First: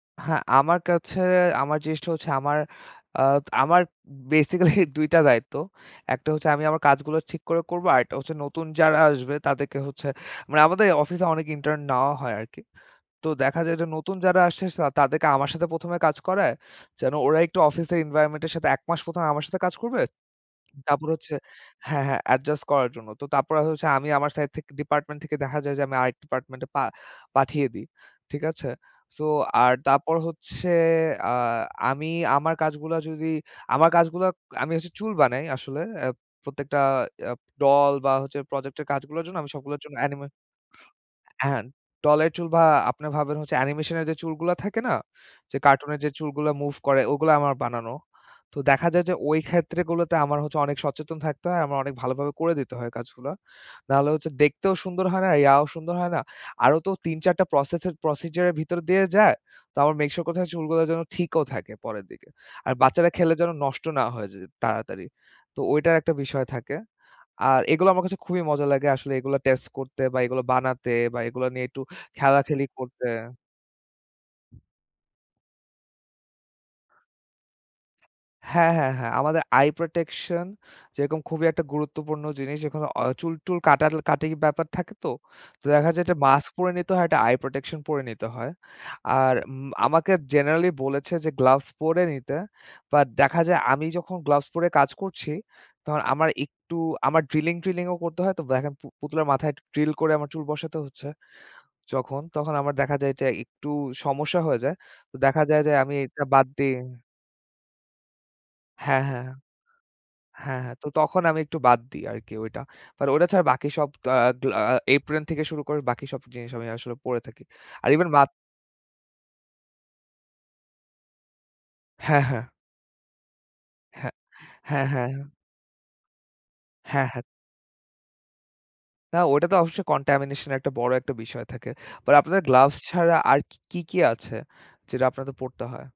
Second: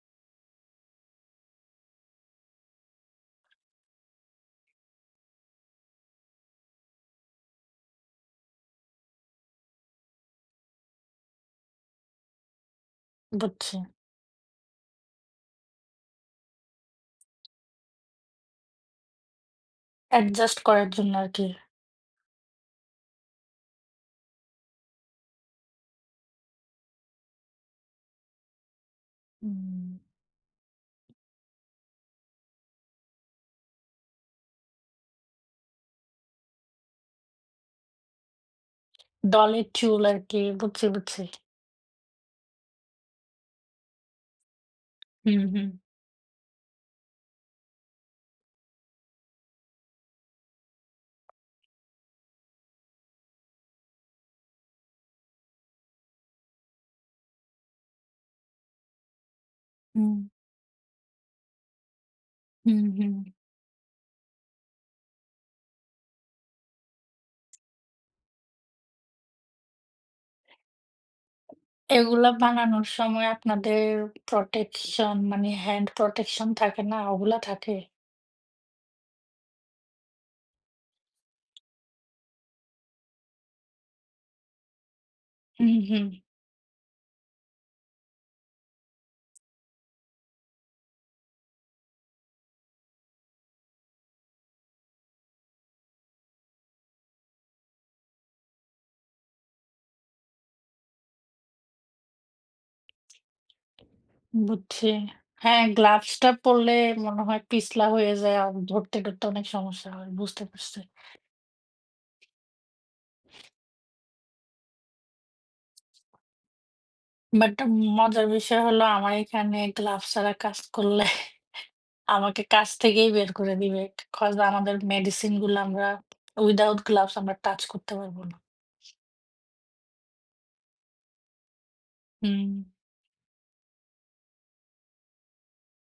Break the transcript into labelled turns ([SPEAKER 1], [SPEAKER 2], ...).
[SPEAKER 1] হ্যাঁ, আমার কাছে আমার জিনিসটা হচ্ছে আমার, আ আমার বেসিক্যালি ২ টা দায়িত্ব। একটা হচ্ছে আমি আমার কাজগুলো ঠিক করে করব, আরেকটা হচ্ছে নতুন যারা আসবে তাদেরকে হচ্ছে মানে, আমাদের অফিসে অনেক ইন্টার্ন নেওয়া হয় আরকি। তো দেখা
[SPEAKER 2] বুঝছি।
[SPEAKER 1] যায় যে নতুন যারা আসছে, তাদেরকে আমার সাথে ১ম এ কাজ করায়, যেন ওরা একটু অফিসের এনভাইরনমেন্টের সাথে, ১ মাস ১ম এ আমার সাথে কাজ করবে।
[SPEAKER 2] অ্যাডজাস্ট করার
[SPEAKER 1] তারপর
[SPEAKER 2] জন্য
[SPEAKER 1] হচ্ছে
[SPEAKER 2] আরকি।
[SPEAKER 1] হ্যাঁ, হ্যাঁ, অ্যাডজাস্ট করার জন্য। তো তারপরে হচ্ছে আমি আমার সাইড থেকে, ডিপার্টমেন্ট থেকে দেখা যায় যে, আমি আরেক ডিপার্টমেন্টে পা পাঠিয়ে দিই। ঠিক আছে? সো, আর
[SPEAKER 2] উম।
[SPEAKER 1] তারপর হচ্ছে, আ আমি আমার কাজগুলো যদি, আমার কাজগুলো আমি হচ্ছে চুল বানাই আসলে। প্রত্যেকটা এ ডল বা হচ্ছে প্রজেক্ট এর কাজগুলোর জন্য, আমি
[SPEAKER 2] ডলের
[SPEAKER 1] সবগুলোর জন্য
[SPEAKER 2] চুল
[SPEAKER 1] অ্যানিমে
[SPEAKER 2] আরকি। বুঝছি, বুঝছি।
[SPEAKER 1] হ্যাঁ, ডল এর চুল বা আপনে ভাবেন হচ্ছে, অ্যানিমেশন এর যে চুলগুলো থাকে না?
[SPEAKER 2] হুম,
[SPEAKER 1] যে,
[SPEAKER 2] হুম।
[SPEAKER 1] কারটুন এর যে চুলগুলো মুভ করে, ওগুলো আমার বানানো। তো দেখা যায় যে ওই ক্ষেত্রগুলোতে আমার হচ্ছে অনেক সচেতন থাকতে হয়। আমার অনেক ভালোভাবে করে দিতে হয় কাজগুলো। না হলে হচ্ছে দেখতেও সুন্দর হয় না, ইয়াও সুন্দর হয় না। আরও তো ৩-৪ টা প্রসেস এর প্রসেডিয়র এর ভিতর দিয়ে যায়। তো আমার মেক
[SPEAKER 2] হুম।
[SPEAKER 1] সিওর করতে হয় চুলগুলো যেন, ঠিকও থাকে পরের দিকে। আর
[SPEAKER 2] হুম,
[SPEAKER 1] বাচ্চারা
[SPEAKER 2] হুম।
[SPEAKER 1] খেলে যেন, নষ্ট না হয়ে যায় তাড়াতাড়ি। তো ওইটার একটা বিষয় থাকে। আর এগুলো আমার কাছে খুবই মজা লাগে আসলে। এগুলো টেস্ট করতে বা এগুলো বানাতে বা এগুলো নিয়ে একটু
[SPEAKER 2] এগুলা
[SPEAKER 1] খেলাখেলি
[SPEAKER 2] বানানোর
[SPEAKER 1] করতে।
[SPEAKER 2] সময় আপনাদের প্রটেকশন মানে, হ্যান্ড প্রটেকশন থাকে না? ওগুলা থাকে?
[SPEAKER 1] হ্যাঁ, হ্যাঁ, হ্যাঁ। আমাদের আই প্রটেকশন, যেরকম খুবই একটা গুরুত্বপূর্ণ জিনিস। এখানে অ চুল-টুল কাটা-কাটি ব্যাপার থাকে তো। তো
[SPEAKER 2] হুম,
[SPEAKER 1] দেখা যায়
[SPEAKER 2] হুম।
[SPEAKER 1] একটা মাস্ক পড়ে নিতে হয়, একটা আই প্রটেকশন পড়ে নিতে হয়। আর উম আমাকে জেনারাল্লি বলেছে যে, gloves পড়ে নিতে। But দেখা যায় আমি যখন gloves পড়ে কাজ করছি, তখন আমার একটু আমার drilling-ট্রিলিংও করতে হয়। দেখেন পু পুতুলের মাথায় একটু drill করে আমার চুল বসাতে হচ্ছে যখন, তখন আমার দেখা যায় যে একটু সমস্যা হয়ে যায়।
[SPEAKER 2] বুঝছি।
[SPEAKER 1] তো দেখা
[SPEAKER 2] হ্যাঁ,
[SPEAKER 1] যায় যে আমি
[SPEAKER 2] gloves
[SPEAKER 1] এটা
[SPEAKER 2] টা
[SPEAKER 1] বাদ
[SPEAKER 2] পরলে
[SPEAKER 1] দিই।
[SPEAKER 2] মনে হয় পিছলা হয়ে যায় আর
[SPEAKER 1] হ্যাঁ,
[SPEAKER 2] ধরতে-টরতে
[SPEAKER 1] হ্যাঁ, হ্যাঁ।
[SPEAKER 2] অনেক সমস্যা হয়। বুঝতে
[SPEAKER 1] হ্যাঁ, হ্যাঁ।
[SPEAKER 2] পারছি।
[SPEAKER 1] তো তখন আমি একটু বাদ দিই আরকি ওইটা। But ওটা ছাড়া বাকি সব, আ আ apron থেকে শুরু করে বাকি সব জিনিস আমি আসলে পড়ে থাকি।
[SPEAKER 2] But
[SPEAKER 1] আর even মা
[SPEAKER 2] মজার বিষয় হলো, আমার এখানে gloves ছাড়া কাজ করলে
[SPEAKER 1] হ্যাঁ,
[SPEAKER 2] আমাকে
[SPEAKER 1] হ্যাঁ।
[SPEAKER 2] কাজ থেকেই বের করে দিবে।
[SPEAKER 1] হ্যাঁ,
[SPEAKER 2] Cause আমাদের
[SPEAKER 1] হ্যাঁ, হ্যাঁ, হ্যাঁ।
[SPEAKER 2] medicine গুলা আমরা, without
[SPEAKER 1] হ্যাঁ,
[SPEAKER 2] gloves
[SPEAKER 1] হ্যাঁ।
[SPEAKER 2] আমরা touch করতে পারবো না।
[SPEAKER 1] না, ওটা তো অবশ্যই contamination একটা বড় একটা বিষয় থাকে। But আপনাদের
[SPEAKER 2] হুম।
[SPEAKER 1] gloves ছাড়া আর কি, কি আছে, যেটা আপনাদের পরতে হয়?